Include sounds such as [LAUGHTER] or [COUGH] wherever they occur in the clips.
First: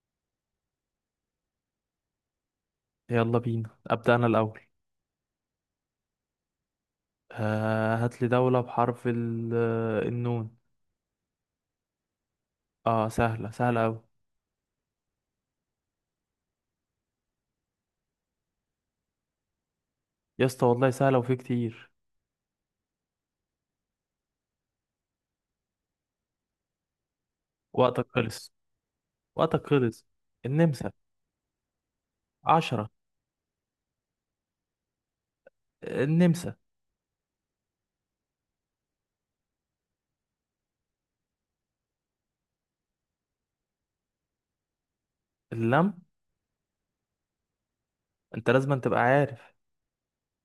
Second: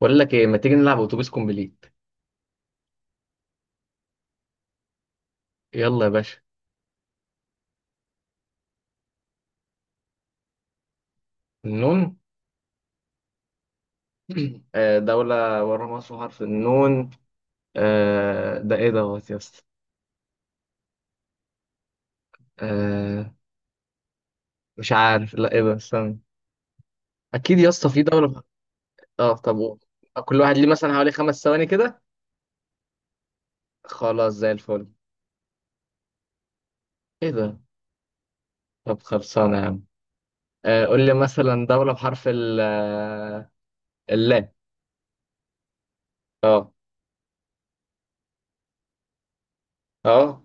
بقول لك ايه، ما تيجي نلعب اتوبيس كومبليت؟ يلا بينا أبدأ أنا الأول. يلا يا باشا. هات لي دولة بحرف النون. النون. اه سهلة سهلة أوي [CLEARS THROAT] دولة ورا مصر حرف النون. ده ايه دوت يا اسطى؟ يا اسطى، والله سهلة وفي كتير. آه، مش عارف، لا ايه ده؟ استنى. اكيد يا اسطى في وقتك دولة. خلص. اه طب وقتك قول. خلص. كل واحد ليه النمسا. مثلا حوالي خمس ثواني كده. 10. خلاص زي الفل. النمسا. ايه ده؟ طب خلصانة يا عم. قول لي مثلا دولة بحرف ال آه، اللام. اللم. اه. انت لازم تبقى عارف. اه.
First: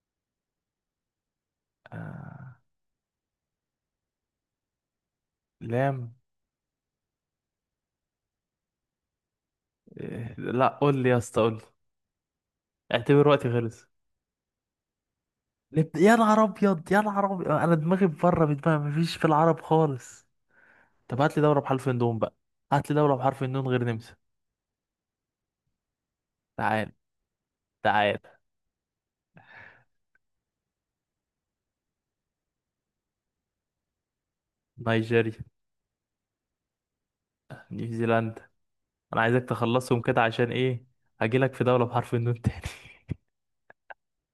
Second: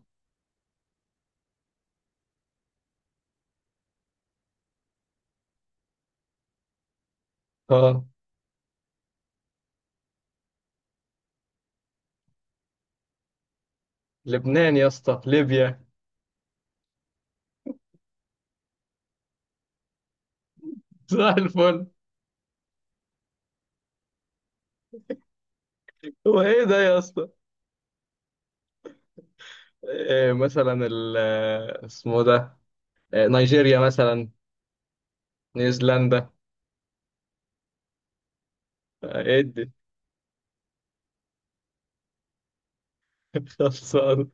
آه لام. اه. إيه. لا قول لي يا اسطى، قول لي. اعتبر وقتي خلص. لبنان يا اسطى، ليبيا. يا نهار ابيض، يا نهار ابيض، انا دماغي بره من دماغي، مفيش في العرب خالص. [LAUGHS] طب زي هات لي دولة الفل. بحرف النون بقى. هات لي دولة بحرف النون غير نمسا. هو ايه ده تعال يا اسطى؟ تعال. إيه مثلا اسمه ده؟ إيه، نيجيريا مثلا، نيجيريا. نيوزيلندا. نيوزيلندا. انا إيه عايزك ادي. تخلصهم كده عشان ايه؟ هجيلك في دولة بحرف النون تاني. [LAUGHS] خلصان.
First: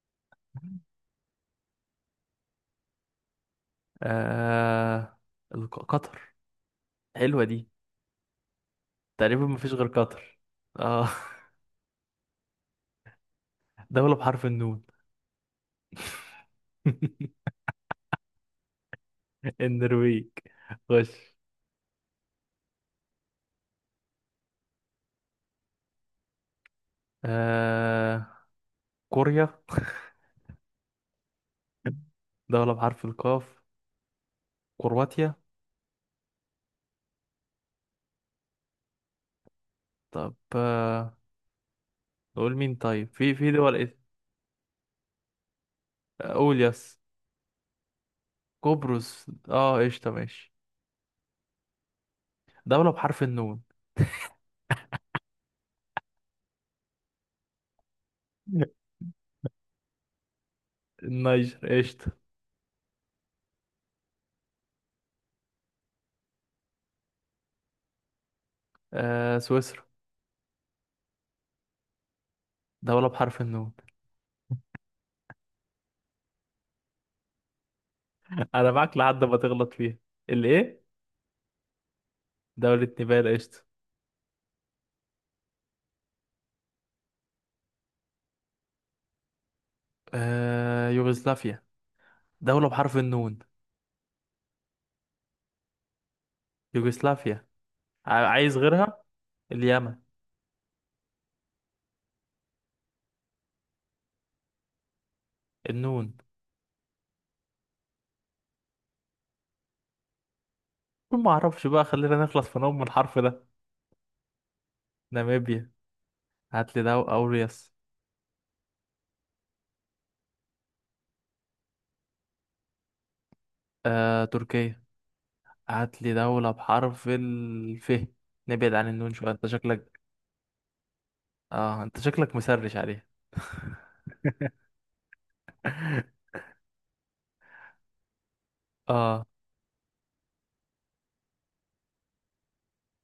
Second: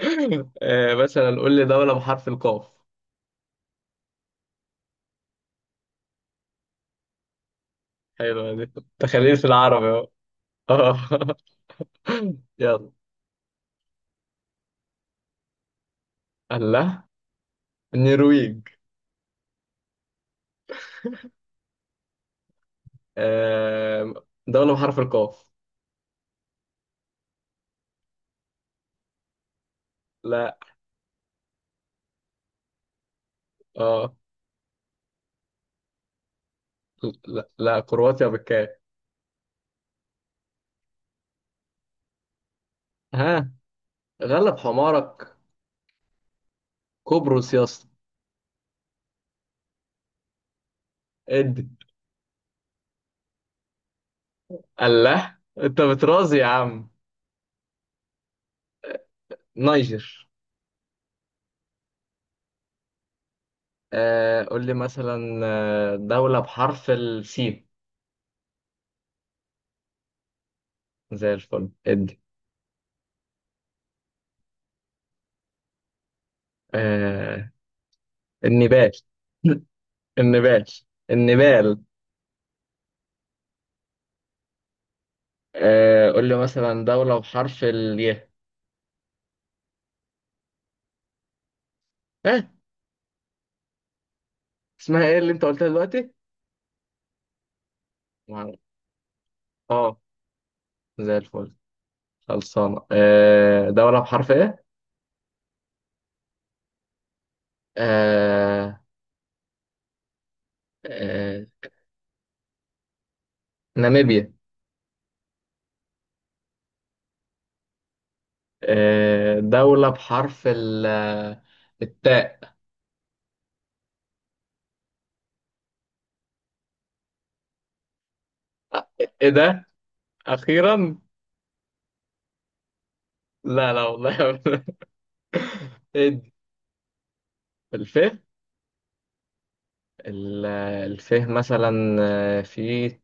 إيه مثلا، قول لي دولة بحرف القاف. [LAUGHS] آه... قطر. حلوة دي. حلوة دي. تخليل في تقريبا مفيش العربي غير اهو. قطر. آه. اه. [LAUGHS] يلا. [LAUGHS] دولة بحرف النون. الله. [LAUGHS] النرويج. النرويج. خش. آه، دولة بحرف القاف. آه... كوريا. لا. دولة بحرف القاف. اه. كرواتيا. لا لا، كرواتيا بالكاف. طب نقول مين طيب، في ها. في دول ايه. غلب حمارك. قول يس. قبرص يا اسطى. قبرص، اه، قشطة ماشي. ادي. دولة بحرف النون. الله، انت بترازي يا عم. [LAUGHS] نيجر. النيجر قشطة. آه قول لي مثلا، دولة بحرف السين. سويسرا. زي الفل ادي. دولة بحرف النون. آه. [LAUGHS] أنا النبال. معاك لحد ما [LAUGHS] تغلط فيها. النبال. الإيه؟ النبال. دولة نيبال قشطة. آه، قول لي مثلا دولة بحرف الياء. يوغوسلافيا. اه. دولة بحرف النون. اسمها ايه اللي انت قلتها دلوقتي؟ يوغوسلافيا. عايز معرفة. غيرها؟ اليمن. اه. زي الفل. خلصانة. آه دولة بحرف ايه؟ النون. آه. كل ما آه. أعرفش بقى، خلينا نخلص في نوم من الحرف ده. ناميبيا. ناميبيا. هات لي دولة أوريوس. آه دولة بحرف التاء. تركيا. هات لي دولة بحرف الف. نبعد عن آه، النون ايه شوية، أنت ده؟ شكلك. أخيرا؟ أنت شكلك مسرش عليها. لا لا والله. [LAUGHS] [LAUGHS] ادي. [LAUGHS] الفيه. آه ال- الفيه مثلا. في،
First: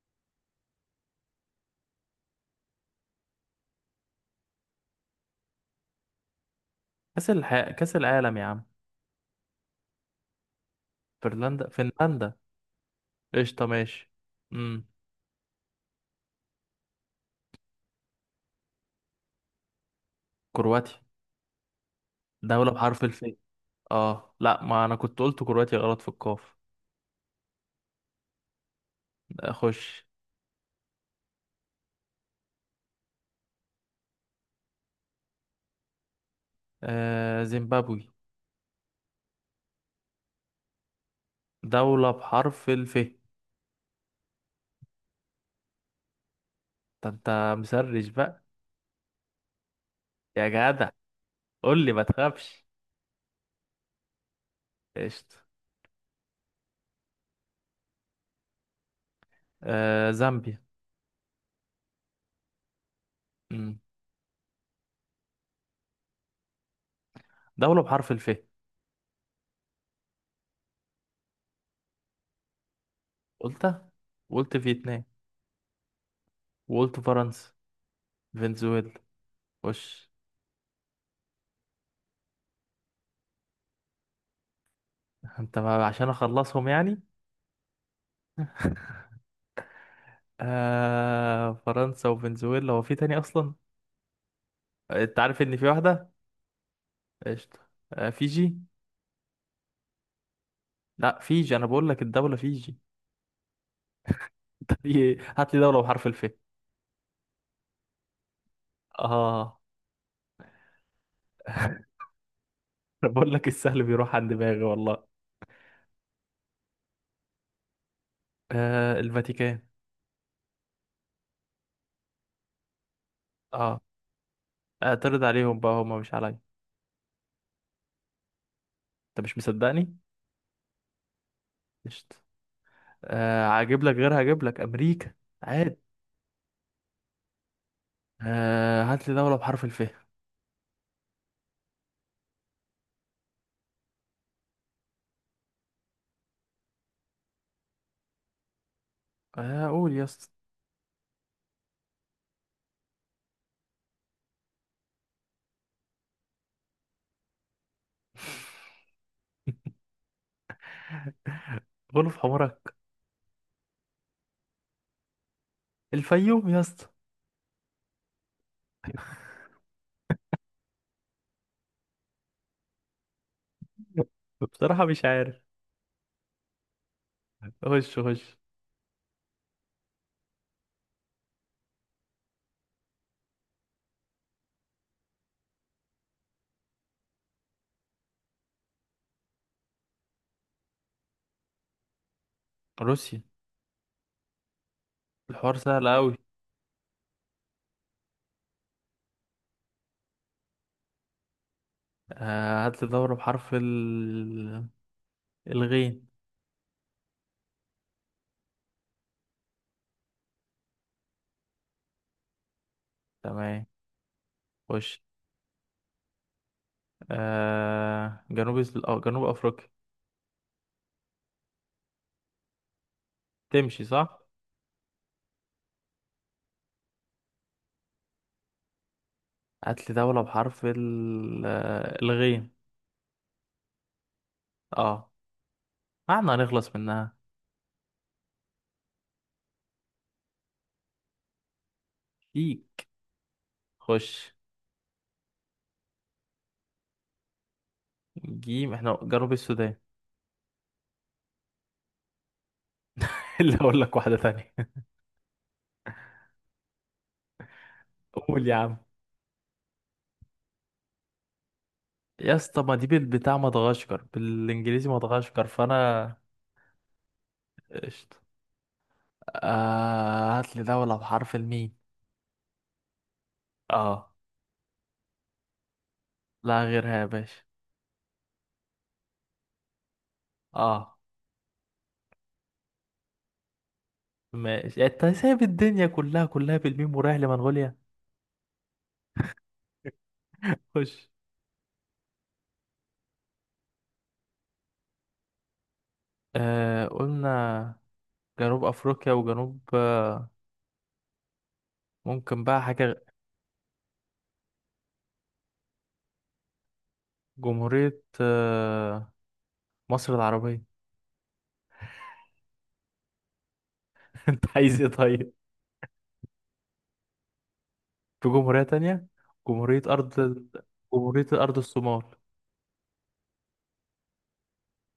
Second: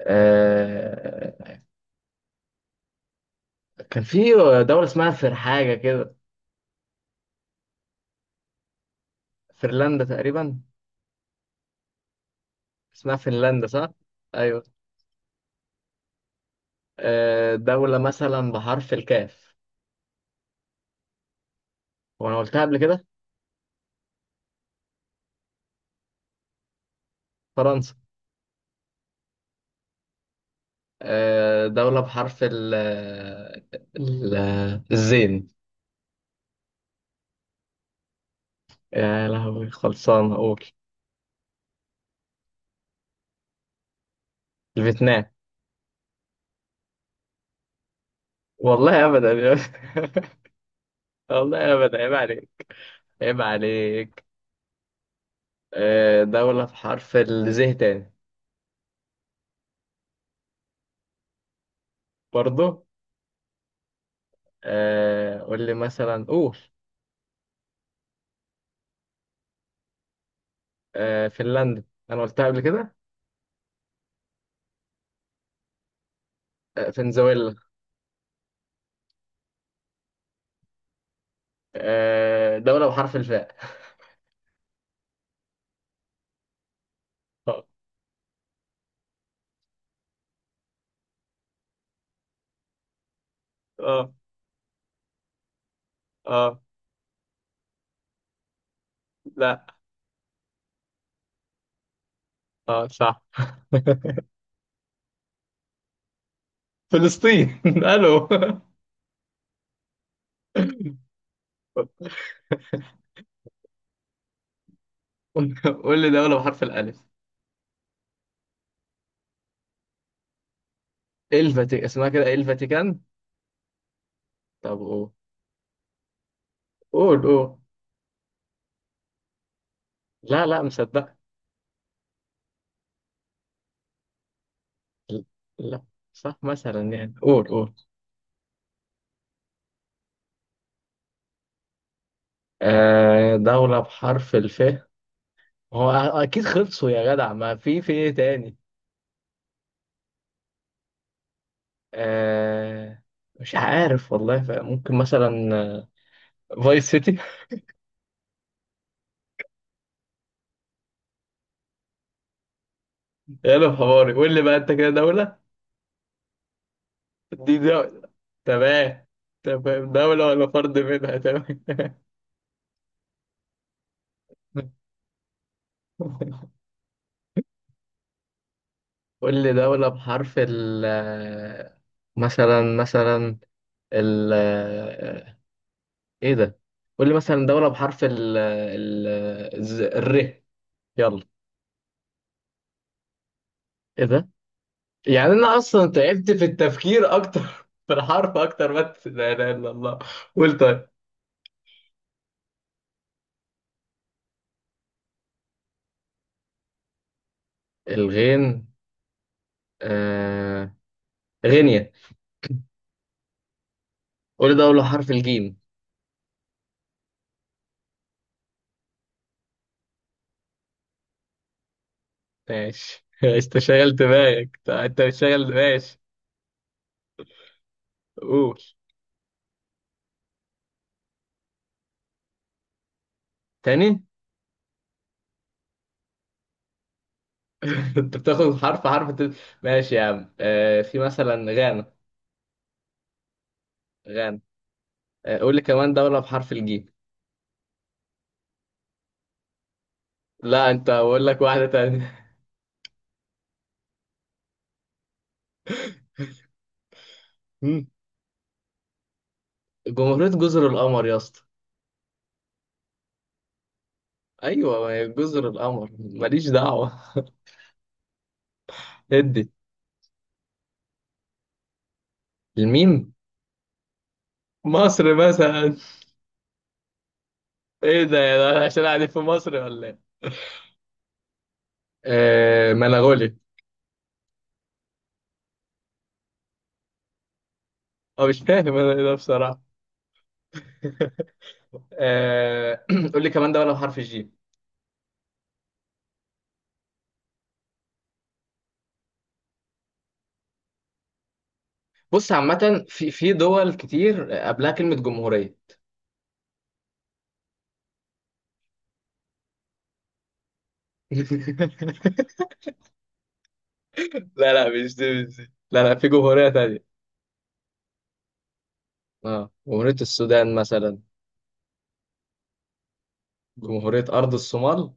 آه، كان في دولة اسمها فر حاجة كده. كأس العالم يا عم. فنلندا تقريبا. فنلندا. فنلندا. اسمها فنلندا قشطة صح؟ ماشي. أيوه. امم دولة مثلا بحرف الكاف. كرواتيا. وأنا قلتها دولة قبل بحرف كده. الف. اه لا، ما انا كنت قلت كرواتيا غلط في القاف. فرنسا. اخش. دولة بحرف ال- الزين. زيمبابوي. يا لهوي، خلصان أقول. دولة بحرف الف. الفيتنام. ده انت مسرش بقى. والله أبدا. يا جدع، [LAUGHS] والله قول لي أبدا، ما عيب عليك. تخافش. عيب عليك. قشطة. دولة بحرف الزه تاني. زامبيا. برضو. امم قول لي مثلا، قول. دولة بحرف الف. فنلندا، أنا قلتها قبل كده. قلتها. وقلت فيتنام. وقلت فرنسا. فنزويلا. فنزويلا. وش. دولة بحرف الفاء. انت، ما عشان اخلصهم يعني. اه. [LAUGHS] فرنسا وفنزويلا، هو في تاني اصلا؟ اه. انت عارف ان في واحده. اه. قشطه. آه، فيجي. لا. لا، فيجي، انا بقول لك الدوله فيجي. اه صح. [LAUGHS] [LAUGHS] طب إيه؟ هات لي دوله بحرف الف. فلسطين. [LAUGHS] الو. اه. [LAUGHS] انا بقول لك السهل بيروح عن دماغي والله. قول لي دولة بحرف الألف. الفاتيكان. الفاتيكان. اسمها كده إيه الفاتيكان؟ اه. طب قول. اعترض عليهم بقى، هما مش عليا. قول قول. انت مش مصدقني. لا لا، مصدق. قشطه. هجيب لك غيرها، هجيب لك امريكا. عاد. لا صح مثلا يعني، قول قول. هات لي دوله بحرف الف. آه دولة بحرف الف. هو اكيد خلصوا يا جدع، ما في ايه تاني. قول يا اسطى. آه مش عارف والله. ف- ممكن مثلا، فايس سيتي. [LAUGHS] غلف حمرك. [LAUGHS] يلا حواري، قول لي بقى انت كده دولة. الفيوم يا اسطى. دي دولة. تمام. تمام، دولة ولا فرد منها، تمام. [LAUGHS] بصراحه مش عارف. [LAUGHS] خش خش. قول لي دولة بحرف ال آه، مثلا مثلا، ال آه، ايه ده؟ قول لي مثلا دولة بحرف ال ال ر. يلا. روسيا. ايه ده؟ يعني انا الحوار سهل اصلا أوي. تعبت في التفكير اكتر [LAUGHS] في الحرف اكتر ما. لا اله الا الله. قول طيب. هات لي دولة بحرف الغين. الغين. آه... غينيا. تمام قول ده اول خش. حرف الجيم. أو جنوب أفريقيا. ماشي. [LAUGHS] انت تمشي شغل صح؟ دماغك، انت مش شغل ماشي. قول هات لي دولة بحرف ال... آه، الغين. تاني. اه. احنا هنخلص منها. [LAUGHS] انت بتاخد حرف حرف انت-. ماشي يا عم، آه... في مثلا غانا. فيك خش. غانا. آه... قول لي كمان دولة بحرف الجيم. جيم، احنا جنوب السودان. لا، انت بقول لك واحدة تانية. [LAUGHS] اللي أقول لك واحدة تانية. [LAUGHS] مم. [LAUGHS] قول يا عم. جمهورية جزر القمر يا اسطى. يا اسطى، ما دي بتاع مدغشقر، ايوه، ما بالإنجليزي هي مدغشقر، جزر القمر، فأنا. ماليش دعوة. قشطة. [LAUGHS] ادي. هات لي دولة بحرف الميم. الميم. اه. مصر مثلا. لا غيرها يا باشا. ايه ده يا ده، عشان قاعدين في مصر ولا ايه؟ اه. آه منغولي. ماشي، يعني انت سايب الدنيا كلها كلها بالميم ورايح لمنغوليا. اه مش فاهم انا ايه ده بصراحه. خش. [LAUGHS] آه [CLEARS THROAT] قول لي كمان دوله بحرف الجيم. قلنا جنوب افريقيا وجنوب. بص ممكن بقى عامه، حاجة. في دول كتير قبلها كلمه جمهوريه. جمهورية مصر العربية. [LAUGHS] لا [LAUGHS] انت عايز لا ايه مش دي، طيب. مش دي، لا لا في جمهورية تانية. في جمهورية تانية. اه جمهورية جمهورية ارض. السودان مثلا. جمهورية ارض الصومال. جمهورية أرض الصومال.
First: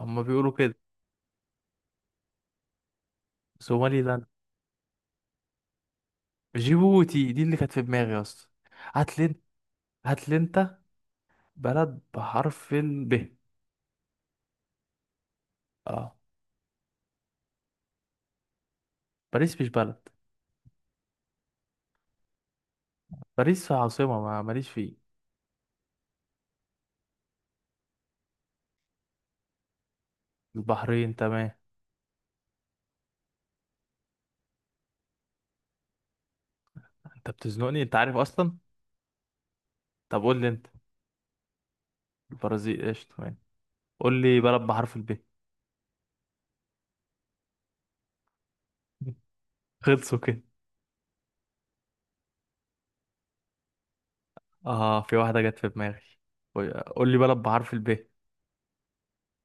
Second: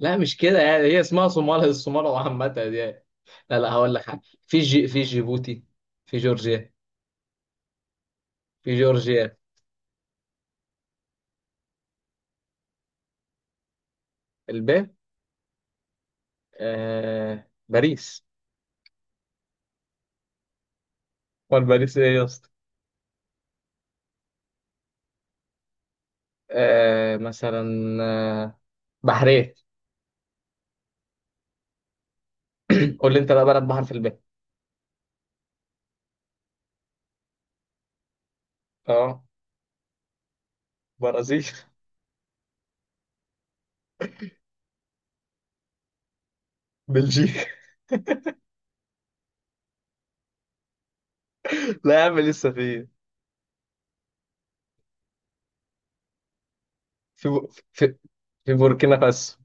لا مش بيقولوا كده، كده. يعني هي اسمها صومال، الصومال، وعامة يعني. لا لا هقول صومالي لك حاجة، لاند. في جي في جيبوتي. في جورجيا. جيبوتي، دي اللي كانت في دماغي يا اسطى. في هات لي انت. جورجيا. هات لي انت بلد بحرف ال ب. الب. اه. آه باريس. باريس مش بلد. امال باريس ايه يا اسطى؟ باريس عاصمة، ما ماليش فيه. آه مثلا، آه بحرين. البحرين تمام. قول لي انت بقى بلد بحر في الب. انت بتزنقني، انت عارف اصلا. اه. طب قول لي انت. برازيل. [LAUGHS] البرازيل ايش تمام. قول لي بلد بحرف الب. بلجيكا. [LAUGHS] خلصوا كده. لا يا عم، لسه في. اه في واحدة جت في دماغي. قول، قول لي في بلد بو- بحرف في, الب. في بوركينا فاسو.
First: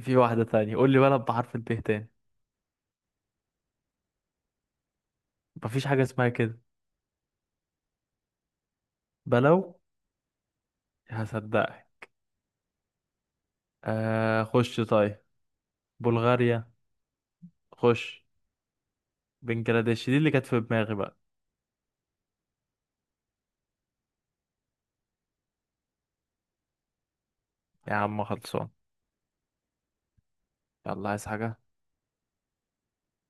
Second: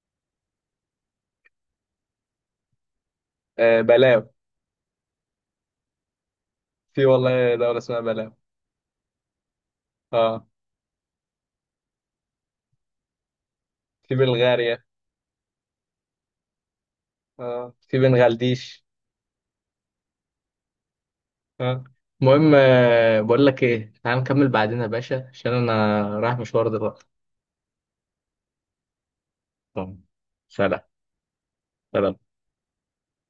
في واحدة تانية، قول لي بلد بحرف الب تاني. آه بلاو. مفيش حاجة اسمها كده. في والله دولة اسمها بلاو. بلو. اه هصدقك. في آه خش بلغاريا. طيب. بلغاريا. اه في خش. بنغلاديش. بنجلاديش دي اللي كانت في دماغي بقى. اه المهم، بقول لك ايه، تعال نكمل بعدين يا باشا عشان انا رايح مشوار دلوقتي. يا عم خلصان. طب سلام. يلا عايز حاجة. سلام.